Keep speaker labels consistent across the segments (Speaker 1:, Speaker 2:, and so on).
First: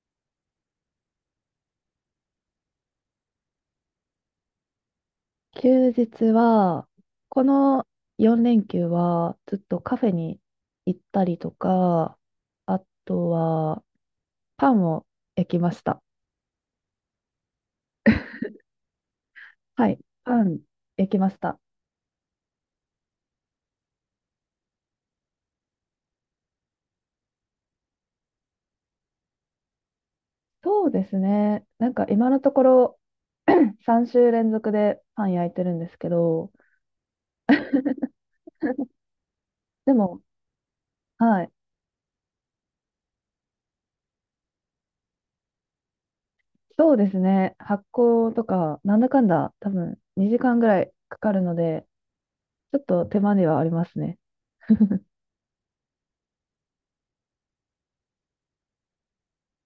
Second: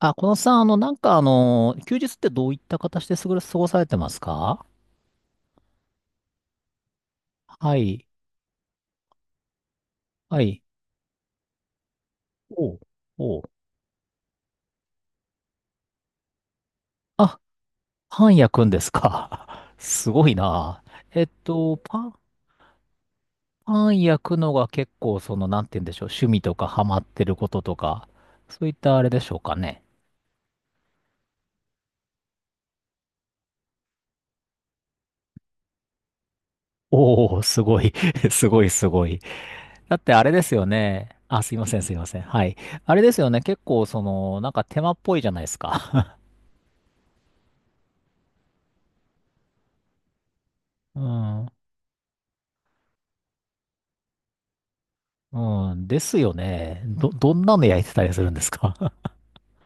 Speaker 1: あ、このさん、あの、なんかあの、休日ってどういった形で過ごされてますか？
Speaker 2: 休日は、こ
Speaker 1: は
Speaker 2: の
Speaker 1: い。
Speaker 2: 4連休はずっとカフェに
Speaker 1: はい。
Speaker 2: 行ったりとか、
Speaker 1: お
Speaker 2: あ
Speaker 1: う。
Speaker 2: と
Speaker 1: おう。
Speaker 2: はパンを焼きました。
Speaker 1: あ、パン焼くんですか？
Speaker 2: はい、
Speaker 1: すごい
Speaker 2: パン
Speaker 1: な。
Speaker 2: 焼き
Speaker 1: えっ
Speaker 2: ました。
Speaker 1: と、パン、パン焼くのが結構、その、なんて言うんでしょう。趣味とかハマってることとか、そういったあれでしょうかね。
Speaker 2: そうですね。なんか今のところ 3週連続でパン焼いてるんですけど、
Speaker 1: おお、すごい。すごい、す ごい。
Speaker 2: で
Speaker 1: だって
Speaker 2: も、
Speaker 1: あれですよね。あ、
Speaker 2: はい、
Speaker 1: すいません、すいません。はい。あれですよね。結構、その、なんか手間っぽいじゃないですか。
Speaker 2: そうですね。発酵とか、なんだかんだ多分2時間ぐらい
Speaker 1: う
Speaker 2: かかるの
Speaker 1: ん。
Speaker 2: で、ちょっと手間ではありますね。
Speaker 1: うん、ですよね。どんなの焼いてたりするんですか？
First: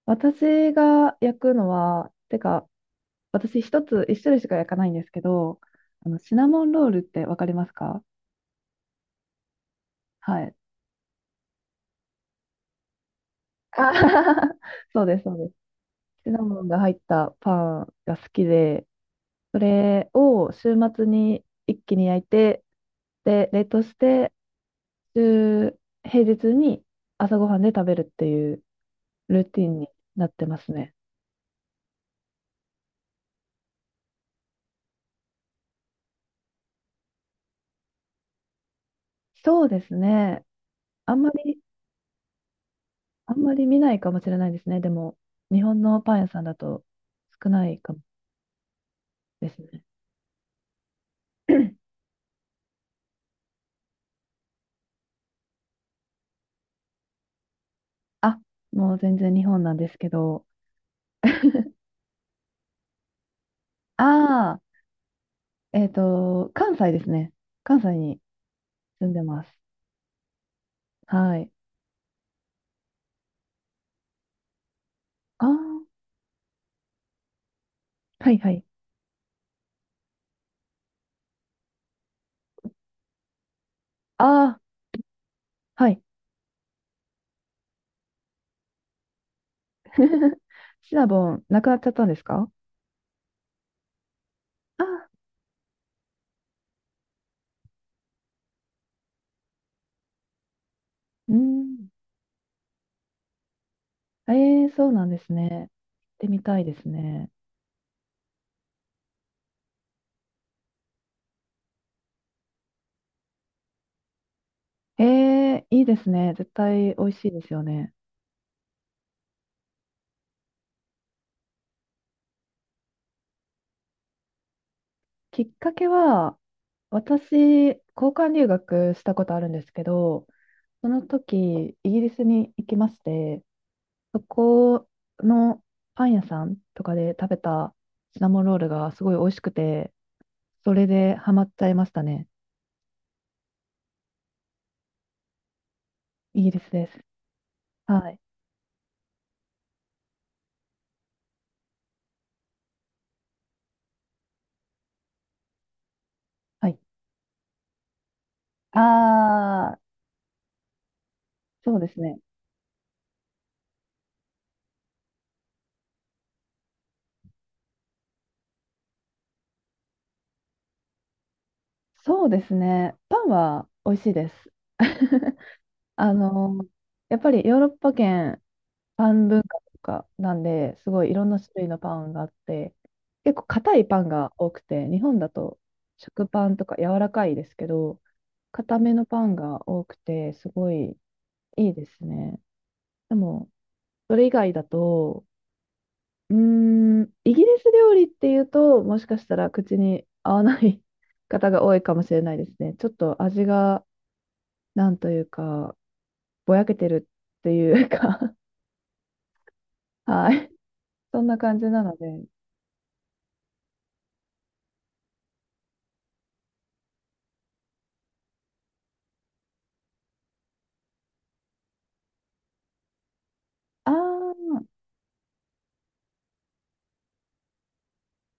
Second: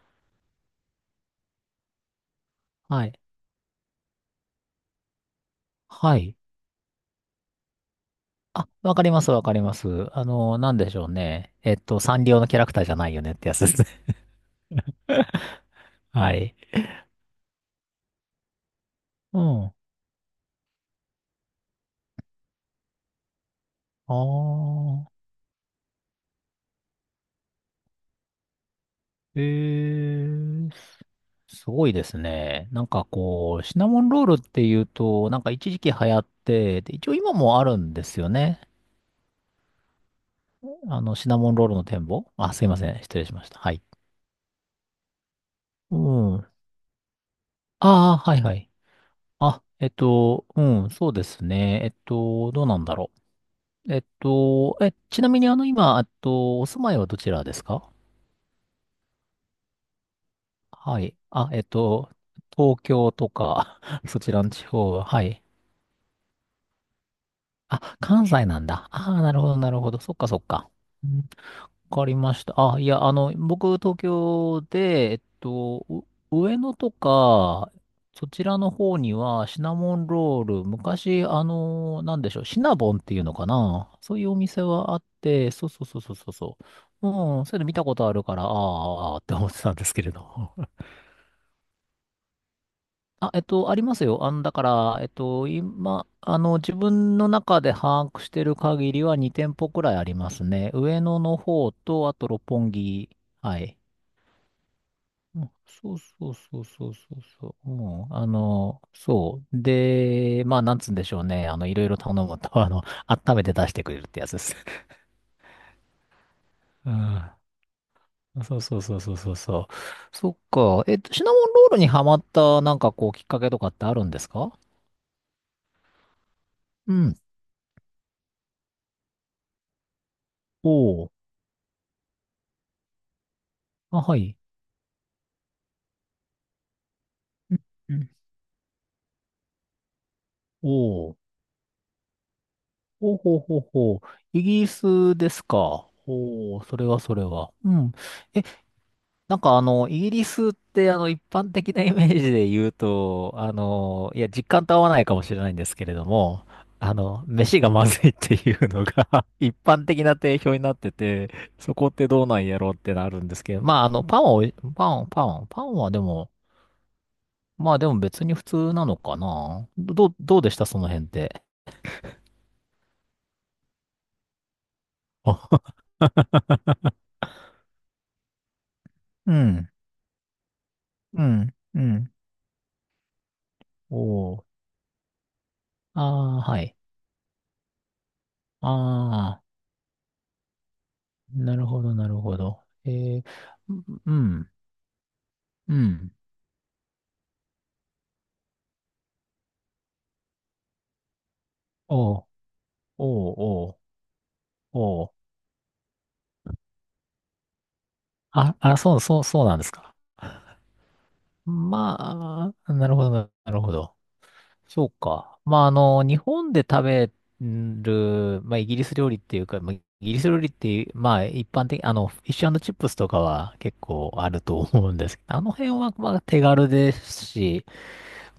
Speaker 2: 私が焼くのは、てか、
Speaker 1: はい。
Speaker 2: 私一種類しか焼かないんですけど、
Speaker 1: は
Speaker 2: シ
Speaker 1: い。
Speaker 2: ナモンロールってわかりますか？
Speaker 1: あ、わかります、わかります。あ
Speaker 2: はい。
Speaker 1: の、なんでしょうね。サンリオのキャラクターじゃないよねってやつです
Speaker 2: あ
Speaker 1: ね。
Speaker 2: はは そうです、そうです。シ
Speaker 1: は
Speaker 2: ナ
Speaker 1: い。
Speaker 2: モンが入ったパンが好きで、
Speaker 1: う
Speaker 2: そ
Speaker 1: ん。あ
Speaker 2: れを週末に一気に焼いて、で、冷凍して、
Speaker 1: あ。
Speaker 2: 週、平日に朝ごはんで食べるっていう
Speaker 1: え
Speaker 2: ルーティンになってま
Speaker 1: ー、
Speaker 2: すね。
Speaker 1: すごいですね。なんかこう、シナモンロールっていうと、なんか一時期流行って、で、一応今もあるんですよね。
Speaker 2: そうですね。
Speaker 1: あ
Speaker 2: あ
Speaker 1: の、
Speaker 2: ん
Speaker 1: シ
Speaker 2: ま
Speaker 1: ナモン
Speaker 2: り、
Speaker 1: ロールの展望あ、すいません。失礼し
Speaker 2: あん
Speaker 1: まし
Speaker 2: ま
Speaker 1: た。
Speaker 2: り
Speaker 1: は
Speaker 2: 見
Speaker 1: い。
Speaker 2: ないかもしれないですね。でも、日本
Speaker 1: う
Speaker 2: のパン屋
Speaker 1: ん。
Speaker 2: さん
Speaker 1: あ
Speaker 2: だと少ないかも
Speaker 1: あ、はいはい。
Speaker 2: です
Speaker 1: あ、
Speaker 2: ね。
Speaker 1: うん、そうですね。どうなんだろう。え、ちなみにあの、今、お住まいはどちらですか？
Speaker 2: あ、もう全然日本なんですけど、
Speaker 1: はい。あ、東京とか、そちらの
Speaker 2: ああ、
Speaker 1: 地方は、はい。
Speaker 2: 関西ですね。関西
Speaker 1: あ、
Speaker 2: に
Speaker 1: 関西なんだ。
Speaker 2: 住
Speaker 1: あ
Speaker 2: ん
Speaker 1: あ、
Speaker 2: で
Speaker 1: なる
Speaker 2: ま
Speaker 1: ほ
Speaker 2: す。
Speaker 1: ど、なるほど。そっか、そっか。
Speaker 2: はい。
Speaker 1: わかりました。あ、いや、あの、僕、東京で、
Speaker 2: ああ、
Speaker 1: 上野とか、そ
Speaker 2: はい
Speaker 1: ち
Speaker 2: は
Speaker 1: ら
Speaker 2: い。
Speaker 1: の方には、シナモンロール、昔、あの、なんでしょう、シナボンっていうのかな？そう
Speaker 2: あ
Speaker 1: いうお
Speaker 2: あ、
Speaker 1: 店はあって、そうそう
Speaker 2: は
Speaker 1: そ
Speaker 2: い。
Speaker 1: うそうそうそう。うん、それいうの見たことあるから、あーあー、って思ってたんですけれど も。
Speaker 2: シナボン、なくなっちゃったんですか？
Speaker 1: あ、ありますよ。あの、だか
Speaker 2: あ
Speaker 1: ら、
Speaker 2: あ、
Speaker 1: 今、あの、自分の中で把握してる限りは2店舗くらいありますね。上野
Speaker 2: う
Speaker 1: の方
Speaker 2: ん。
Speaker 1: と、あと六本木。はい。
Speaker 2: ええ、そうなんです
Speaker 1: う
Speaker 2: ね。
Speaker 1: ん
Speaker 2: 行っ
Speaker 1: そう
Speaker 2: て
Speaker 1: そう
Speaker 2: みた
Speaker 1: そ
Speaker 2: い
Speaker 1: う
Speaker 2: です
Speaker 1: そうそう
Speaker 2: ね。
Speaker 1: そう。うん、あの、そう。で、まあ、なんつうんでしょうね。あの、いろいろ頼むと、あの、温めて出してくれるってやつです。
Speaker 2: ええ、いいですね。絶
Speaker 1: う
Speaker 2: 対美味しい
Speaker 1: ん。
Speaker 2: ですよね。
Speaker 1: そうそうそうそうそうそう。そっか。シナモンロールにハマった、なんかこう、きっかけとかってあるんですか？
Speaker 2: きっかけは、
Speaker 1: うん。
Speaker 2: 私、交換留学したことあるんですけど、
Speaker 1: お
Speaker 2: その
Speaker 1: お。
Speaker 2: 時、イギリスに行きまして、
Speaker 1: あ、は
Speaker 2: そ
Speaker 1: い。
Speaker 2: このパン屋さんとかで食べ
Speaker 1: うん
Speaker 2: た
Speaker 1: うん
Speaker 2: シナモンロールがすごい美味しくて、
Speaker 1: お
Speaker 2: それで
Speaker 1: お。
Speaker 2: ハマっちゃいましたね。
Speaker 1: ほうほうほうほう。イギリスですか？
Speaker 2: イギ
Speaker 1: お
Speaker 2: リ
Speaker 1: お、
Speaker 2: ス
Speaker 1: それ
Speaker 2: で
Speaker 1: は
Speaker 2: す。
Speaker 1: それは。うん。
Speaker 2: はい。
Speaker 1: なんかあの、イギリスってあの、一般的なイメージで言うと、あの、いや、実感と合わないかもしれないんですけれども、
Speaker 2: はい。
Speaker 1: あの、飯がまずいっていうのが 一
Speaker 2: ああ、
Speaker 1: 般的な定評になってて、そ
Speaker 2: そうで
Speaker 1: こっ
Speaker 2: す
Speaker 1: て
Speaker 2: ね。
Speaker 1: どうなんやろうってなるんですけど、まああの、パンを、パンはでも、まあでも別に普通なのかな。どうでしたその辺って？
Speaker 2: そうですね。パンは美味しいです。
Speaker 1: あ
Speaker 2: あの、やっぱりヨーロッパ圏パン
Speaker 1: う
Speaker 2: 文化
Speaker 1: ん、
Speaker 2: とかなんで、すごいい
Speaker 1: う
Speaker 2: ろんな種
Speaker 1: ん、
Speaker 2: 類の
Speaker 1: う
Speaker 2: パ
Speaker 1: ん。
Speaker 2: ンがあって、結構硬いパンが
Speaker 1: おー。
Speaker 2: 多くて、日本だと
Speaker 1: あ
Speaker 2: 食
Speaker 1: あ、
Speaker 2: パン
Speaker 1: は
Speaker 2: とか
Speaker 1: い。
Speaker 2: 柔らかいですけど、硬めのパ
Speaker 1: あ
Speaker 2: ン
Speaker 1: あ。
Speaker 2: が多くて、すごい
Speaker 1: なる
Speaker 2: いい
Speaker 1: ほ
Speaker 2: で
Speaker 1: ど、
Speaker 2: す
Speaker 1: なるほ
Speaker 2: ね。
Speaker 1: ど。え
Speaker 2: で
Speaker 1: ー、
Speaker 2: も、
Speaker 1: う
Speaker 2: それ以
Speaker 1: ん、
Speaker 2: 外だと、
Speaker 1: うん。
Speaker 2: うーん、イギリス料理っていうと、もしかしたら口に合わない 方が多いかもし
Speaker 1: お
Speaker 2: れ
Speaker 1: う、
Speaker 2: ないですね。ちょっと
Speaker 1: おう、
Speaker 2: 味
Speaker 1: おう、
Speaker 2: が、なん
Speaker 1: お
Speaker 2: と
Speaker 1: う。
Speaker 2: いうか、ぼやけてるっていうか
Speaker 1: あ、あ、そう、そう、そうなんですか？
Speaker 2: はい。そんな感じなので、
Speaker 1: まあ、なるほど、なるほど。そうか。まあ、あの、日本で食べる、まあ、イギリス料理っていうか、まあ、イギリス料理っていう、まあ、一般的、あの、フィッシュチップスとかは結
Speaker 2: あ
Speaker 1: 構ある
Speaker 2: ー、
Speaker 1: と思うんですけど、あの辺は、まあ、手軽ですし、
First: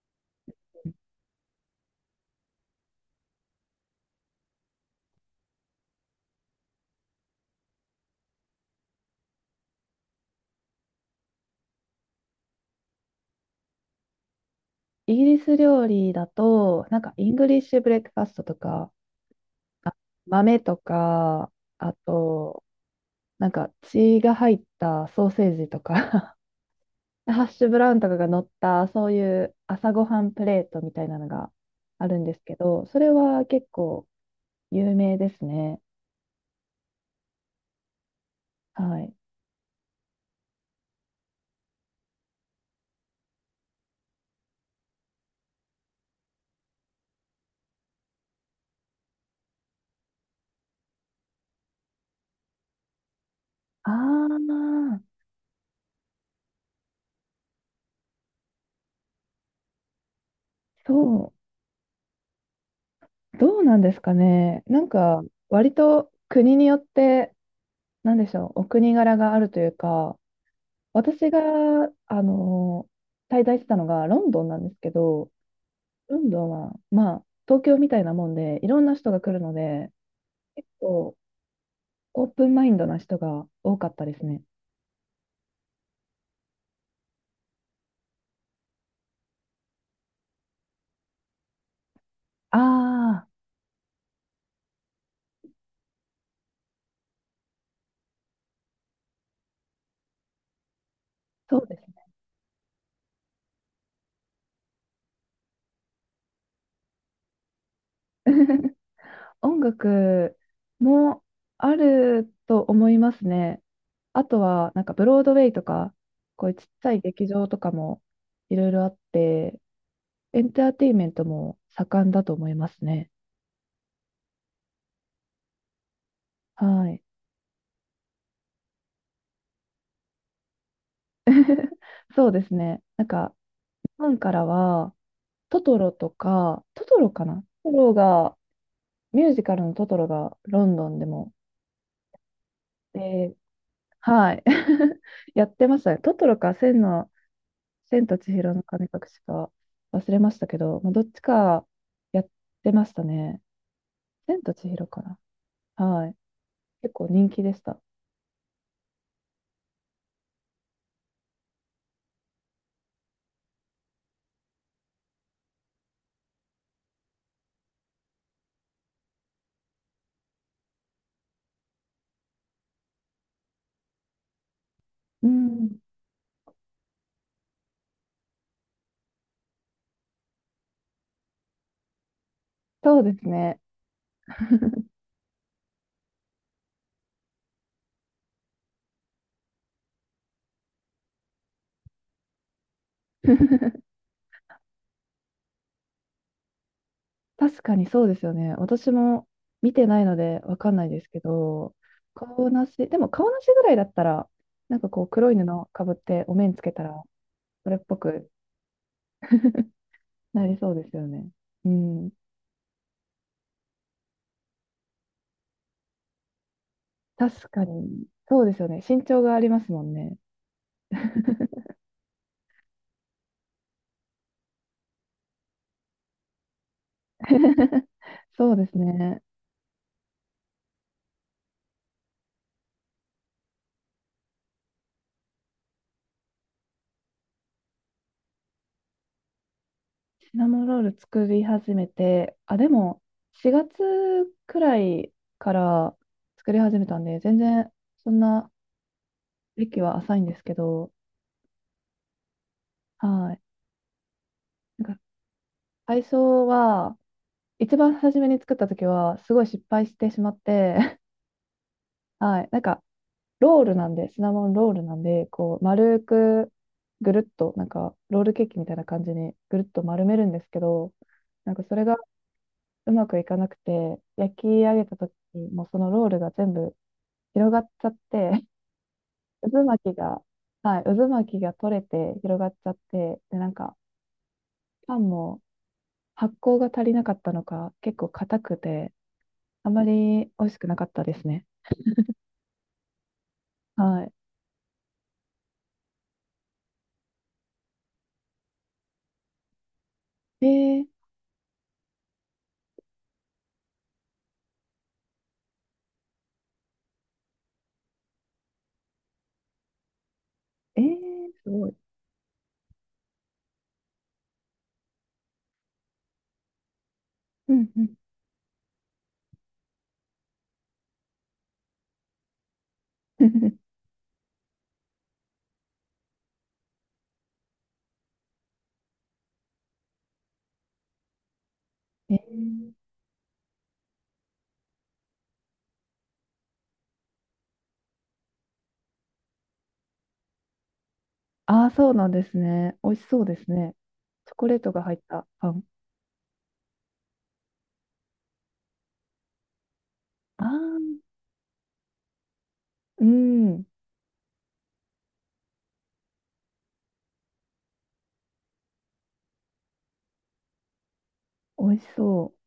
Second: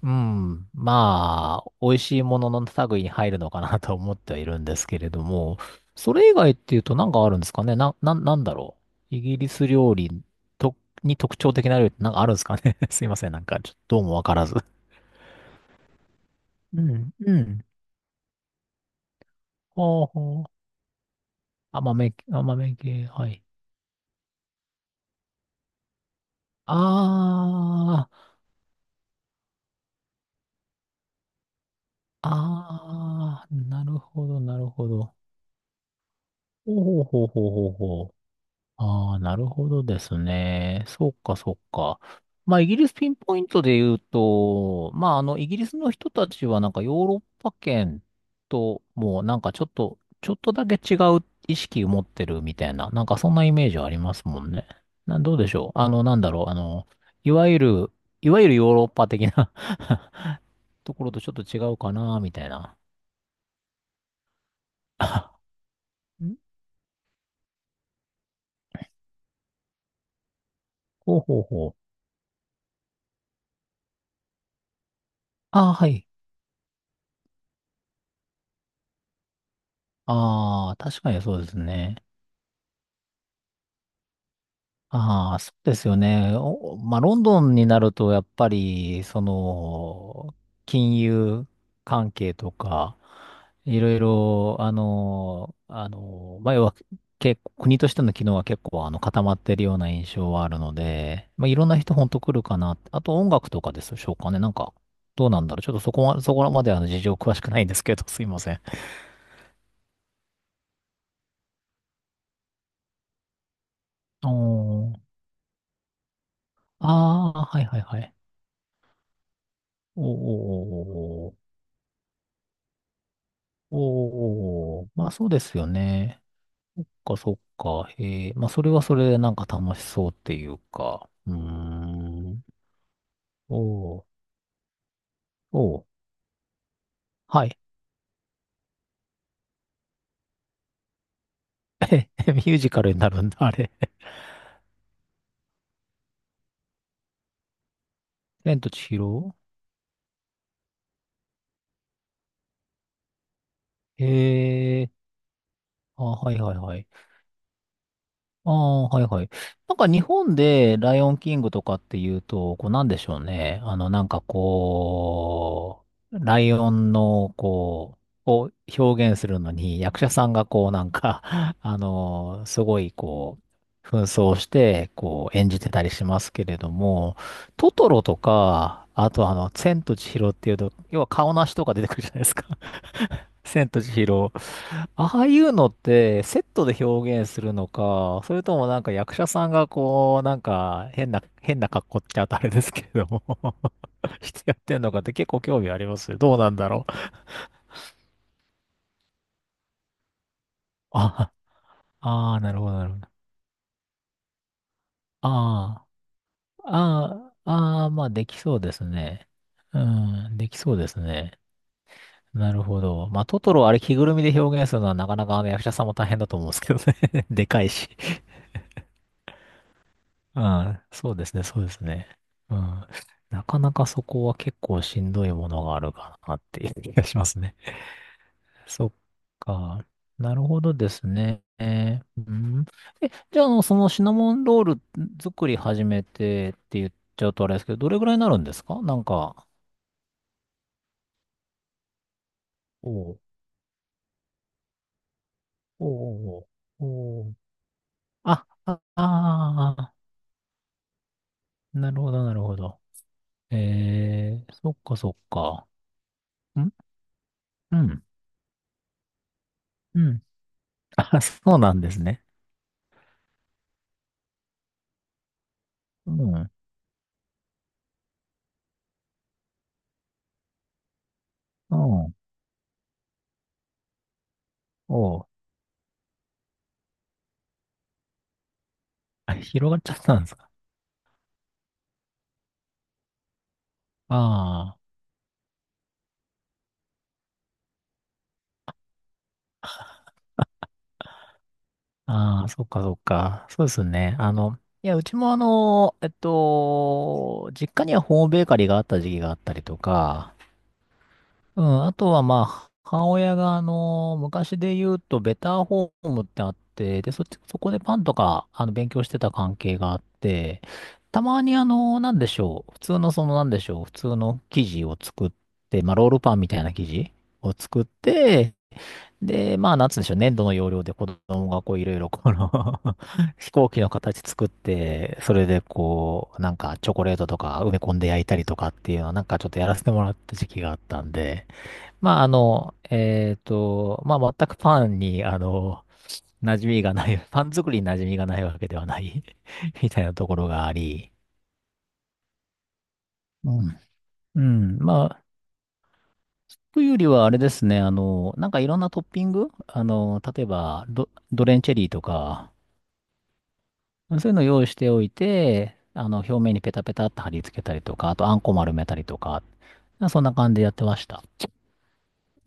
Speaker 1: うん。まあ、美味しいものの類に入るのかなと思ってはいるんですけれども、それ以外っていうと何かあるんですかねなんだろう。イギリス料理と、に特徴的な料理って何かあるんですかね？ すいません。なんか、ちょっとどうもわからず。
Speaker 2: イギリス料理だ
Speaker 1: う
Speaker 2: と、なんか
Speaker 1: ん、
Speaker 2: イ
Speaker 1: う
Speaker 2: ングリッ
Speaker 1: ん。
Speaker 2: シュブレックファストとか、あ、
Speaker 1: ほうほう。
Speaker 2: 豆とか、あ
Speaker 1: 甘め、甘
Speaker 2: と、
Speaker 1: め系、はい。
Speaker 2: なんか血が入ったソーセージとか ハッシュブラウンと
Speaker 1: あ
Speaker 2: かが
Speaker 1: ー、
Speaker 2: 乗った、そういう朝ごはんプレートみたいなのがあるんですけど、それは
Speaker 1: あ
Speaker 2: 結
Speaker 1: ー、なる
Speaker 2: 構
Speaker 1: ほど、なるほ
Speaker 2: 有
Speaker 1: ど。
Speaker 2: 名ですね。
Speaker 1: ほうほうほうほうほうほう。
Speaker 2: はい。
Speaker 1: ああ、なるほどですね。そうか、そうか。まあ、イギリスピンポイントで言うと、まあ、あの、イギリスの人たちはなんかヨーロッパ圏ともうなんかちょっと、ちょっとだけ違う意識を持ってるみたいな、なんかそんなイメージはあ
Speaker 2: あ
Speaker 1: りますもんね。
Speaker 2: あ、
Speaker 1: な、どうでしょう。あの、なんだろう。あの、いわゆる、いわゆるヨーロッパ的な ところとち
Speaker 2: そ
Speaker 1: ょっと違うかな、みたいな。
Speaker 2: う、どうなんですかね。なんか、割と
Speaker 1: ん
Speaker 2: 国によって、なんでしょう、お国柄があるというか、
Speaker 1: ほう
Speaker 2: 私が、
Speaker 1: ほうほう。
Speaker 2: あの滞在してたのがロンドンなんですけど、
Speaker 1: ああ、はい。
Speaker 2: ロンドンは、まあ、東京みたいなもんで、いろんな人が来るので、結
Speaker 1: ああ、確か
Speaker 2: 構
Speaker 1: にそうですね。
Speaker 2: オープンマインドな人が多かったですね。
Speaker 1: ああ、そうですよね。おまあ、ロンドンになると、やっぱり、その、金融関係とか、
Speaker 2: ああ、
Speaker 1: いろいろ、あの、あの、まあ、要は、結構、国としての機能は結構、あの、固まってるような印象はあるので、まあ、い
Speaker 2: そ
Speaker 1: ろ
Speaker 2: う
Speaker 1: ん
Speaker 2: で
Speaker 1: な
Speaker 2: す
Speaker 1: 人ほ
Speaker 2: ね。
Speaker 1: んと来るかなって。あと、音楽とかでしょうかね。なんか、どうなんだろう。ちょっとそこは、そこまで、あの、事情詳しくないんですけど、すいません。
Speaker 2: 音楽もあると思いますね。あとは、なん
Speaker 1: お
Speaker 2: か
Speaker 1: ー。
Speaker 2: ブロードウェイとか、こういうちっちゃい劇
Speaker 1: ああ、
Speaker 2: 場と
Speaker 1: はい
Speaker 2: か
Speaker 1: はいは
Speaker 2: も
Speaker 1: い。
Speaker 2: いろいろあって、
Speaker 1: おー
Speaker 2: エンターテインメント
Speaker 1: おーおー
Speaker 2: も盛んだと思いますね。
Speaker 1: おー、まあそうですよね。そ
Speaker 2: は
Speaker 1: っ
Speaker 2: い。
Speaker 1: か、そっか。へえ、まあそれはそれでなんか楽しそうっていうか。うー
Speaker 2: そうで
Speaker 1: ん。
Speaker 2: すね。なんか
Speaker 1: お
Speaker 2: ファン
Speaker 1: ー、
Speaker 2: からは、トト
Speaker 1: おー、
Speaker 2: ロとか、トトロかな、
Speaker 1: はい。
Speaker 2: トトロが、ミュージカルのトトロがロンドンでも、
Speaker 1: ミュージカルになるん
Speaker 2: で、
Speaker 1: だ、あれ。
Speaker 2: はい、やってましたね。トトロか、千と千尋
Speaker 1: 千
Speaker 2: の
Speaker 1: と
Speaker 2: 神
Speaker 1: 千
Speaker 2: 隠し
Speaker 1: 尋
Speaker 2: か忘れましたけど、まあ、どっちかやってましたね。
Speaker 1: へ
Speaker 2: 千と千尋
Speaker 1: え、
Speaker 2: かな。
Speaker 1: あ、
Speaker 2: はい。
Speaker 1: はいはいはい。
Speaker 2: 結構人気でした。
Speaker 1: ああ、はいはい。なんか日本でライオンキングとかっていうと、こうなんでしょうね。あの、なんかこう、ライオンのこう、を表現するのに役者さんがこうなんか、あの、すごいこう、紛争して、
Speaker 2: う
Speaker 1: こう演じて
Speaker 2: ん、
Speaker 1: たりしますけれども、トトロとか、あとあの、千と千尋っていうと、要は顔なしとか出てくるじゃないですか。
Speaker 2: そうです ね。
Speaker 1: 千と千尋。ああいうのってセットで表現するのか、それともなんか役者さんがこう、なんか変な、変な格好って言っちゃうとあれですけれども してやってんのかって結構興味ありますよ。どうなんだろう。
Speaker 2: 確かにそうですよね。私も見てないのでわかんないですけ
Speaker 1: あ、
Speaker 2: ど、
Speaker 1: ああ、
Speaker 2: 顔
Speaker 1: なる
Speaker 2: な
Speaker 1: ほど、
Speaker 2: し、
Speaker 1: なる
Speaker 2: で
Speaker 1: ほ
Speaker 2: も
Speaker 1: ど。
Speaker 2: 顔なしぐらいだったら、なんかこう黒い布か
Speaker 1: あ
Speaker 2: ぶってお面つ
Speaker 1: あ、
Speaker 2: けたら、
Speaker 1: ああ、
Speaker 2: それっ
Speaker 1: ああ、
Speaker 2: ぽ
Speaker 1: まあで
Speaker 2: く
Speaker 1: きそうですね。うん、
Speaker 2: な
Speaker 1: で
Speaker 2: り
Speaker 1: き
Speaker 2: そ
Speaker 1: そ
Speaker 2: う
Speaker 1: うで
Speaker 2: です
Speaker 1: す
Speaker 2: よね。
Speaker 1: ね。
Speaker 2: うん。
Speaker 1: なるほど。まあトトロあれ着ぐるみで表現するのはなかなかあの役者さんも大変だと思うんですけどね。で
Speaker 2: 確
Speaker 1: か
Speaker 2: か
Speaker 1: いし
Speaker 2: に、そうですよね。身長がありますもんね。
Speaker 1: ああ、そうですね、そうですね。うん。なかなかそこは結構しんどいものがあるかなっていう気がしますね。
Speaker 2: そうです
Speaker 1: そっ
Speaker 2: ね。
Speaker 1: か。なるほどですね。えーうん。え、じゃあ、あの、そのシナモンロール作り始めてって言っちゃうとあれですけど、どれぐらいになるんですかなんか？
Speaker 2: シナモンロール作り始めて、あ、で
Speaker 1: お
Speaker 2: も
Speaker 1: う
Speaker 2: 4月くらいか
Speaker 1: お
Speaker 2: ら
Speaker 1: う
Speaker 2: 作り始め
Speaker 1: お
Speaker 2: たんで、
Speaker 1: うおう
Speaker 2: 全然そん
Speaker 1: あ、
Speaker 2: な
Speaker 1: あ
Speaker 2: 歴
Speaker 1: あ
Speaker 2: は浅いんですけど、
Speaker 1: ー、なるほど、なるほど。
Speaker 2: はい。
Speaker 1: えー、そっ
Speaker 2: なん
Speaker 1: か
Speaker 2: か
Speaker 1: そっか。
Speaker 2: 最初
Speaker 1: ん
Speaker 2: は、一
Speaker 1: う
Speaker 2: 番
Speaker 1: ん。
Speaker 2: 初めに作った時は、すごい失敗し
Speaker 1: う
Speaker 2: てし
Speaker 1: ん。
Speaker 2: まって、
Speaker 1: あ、そうなんです ね。
Speaker 2: はい、なんか、ロールなんで、シナモンロールなんで、こう、丸
Speaker 1: うん。
Speaker 2: く、ぐるっと、なんか、ロールケーキみたいな感じに、ぐるっと丸めるんですけど、なんか、そ
Speaker 1: う
Speaker 2: れが
Speaker 1: ん。
Speaker 2: うまくいかなくて、焼き上げた時
Speaker 1: おう。
Speaker 2: に、もうそのロールが全部広がっちゃって、
Speaker 1: あ、
Speaker 2: 渦
Speaker 1: 広がっち
Speaker 2: 巻
Speaker 1: ゃ
Speaker 2: き
Speaker 1: った
Speaker 2: が、
Speaker 1: んですか？
Speaker 2: はい、渦巻きが取れて広がっちゃって、で、なんか、
Speaker 1: あ
Speaker 2: パンも発酵が足りなかったのか、結構硬くて、あまり美味しくなかったですね。
Speaker 1: あ、ああ、そっかそっか。そうです
Speaker 2: は
Speaker 1: ね。あの、いや、うちもあの、実家にはホームベーカリーがあった時期があったりとか、
Speaker 2: い。えー、
Speaker 1: うん、あとはまあ、母親があの、昔で言うと、ベターホームってあって、で、そっち、そこでパンとか、あの、勉強してた関係があって、
Speaker 2: え
Speaker 1: た
Speaker 2: ー、
Speaker 1: ま
Speaker 2: す
Speaker 1: にあ
Speaker 2: ごい。
Speaker 1: の、なんでしょう、普通のその、なんでしょう、普通の生地を作って、まあ、ロールパンみたいな生地を
Speaker 2: うんう
Speaker 1: 作っ
Speaker 2: ん。
Speaker 1: て、で、まあ、なんつうんでしょうね、粘土の要領で子供がこう、いろいろこの 飛 行機の形作って、それでこう、なんかチョコレートとか埋め込んで焼いたりとかっていうのをなんかちょっとやらせてもらった時期があったんで、
Speaker 2: え
Speaker 1: まあ、あ
Speaker 2: ー、
Speaker 1: の、まあ、全くパンに、あの、馴染みがない、パン作りに馴染みがないわけではない みたいなところがあり、
Speaker 2: ああ、そうなんですね。美味しそうです
Speaker 1: う
Speaker 2: ね。
Speaker 1: ん。
Speaker 2: チョ
Speaker 1: う
Speaker 2: コレート
Speaker 1: ん。
Speaker 2: が入っ
Speaker 1: まあ、
Speaker 2: たパン。
Speaker 1: というよりはあれですね、あの、なんかいろんなトッピング、あの、
Speaker 2: あ
Speaker 1: 例え
Speaker 2: あ、
Speaker 1: ばドレンチェリーとか、
Speaker 2: うん。
Speaker 1: そういうのを用意しておいて、あの、表面にペタペタって貼り付けたりとか、あと、あんこ丸めたりとか、そんな感じでやってました。
Speaker 2: 美味しそう。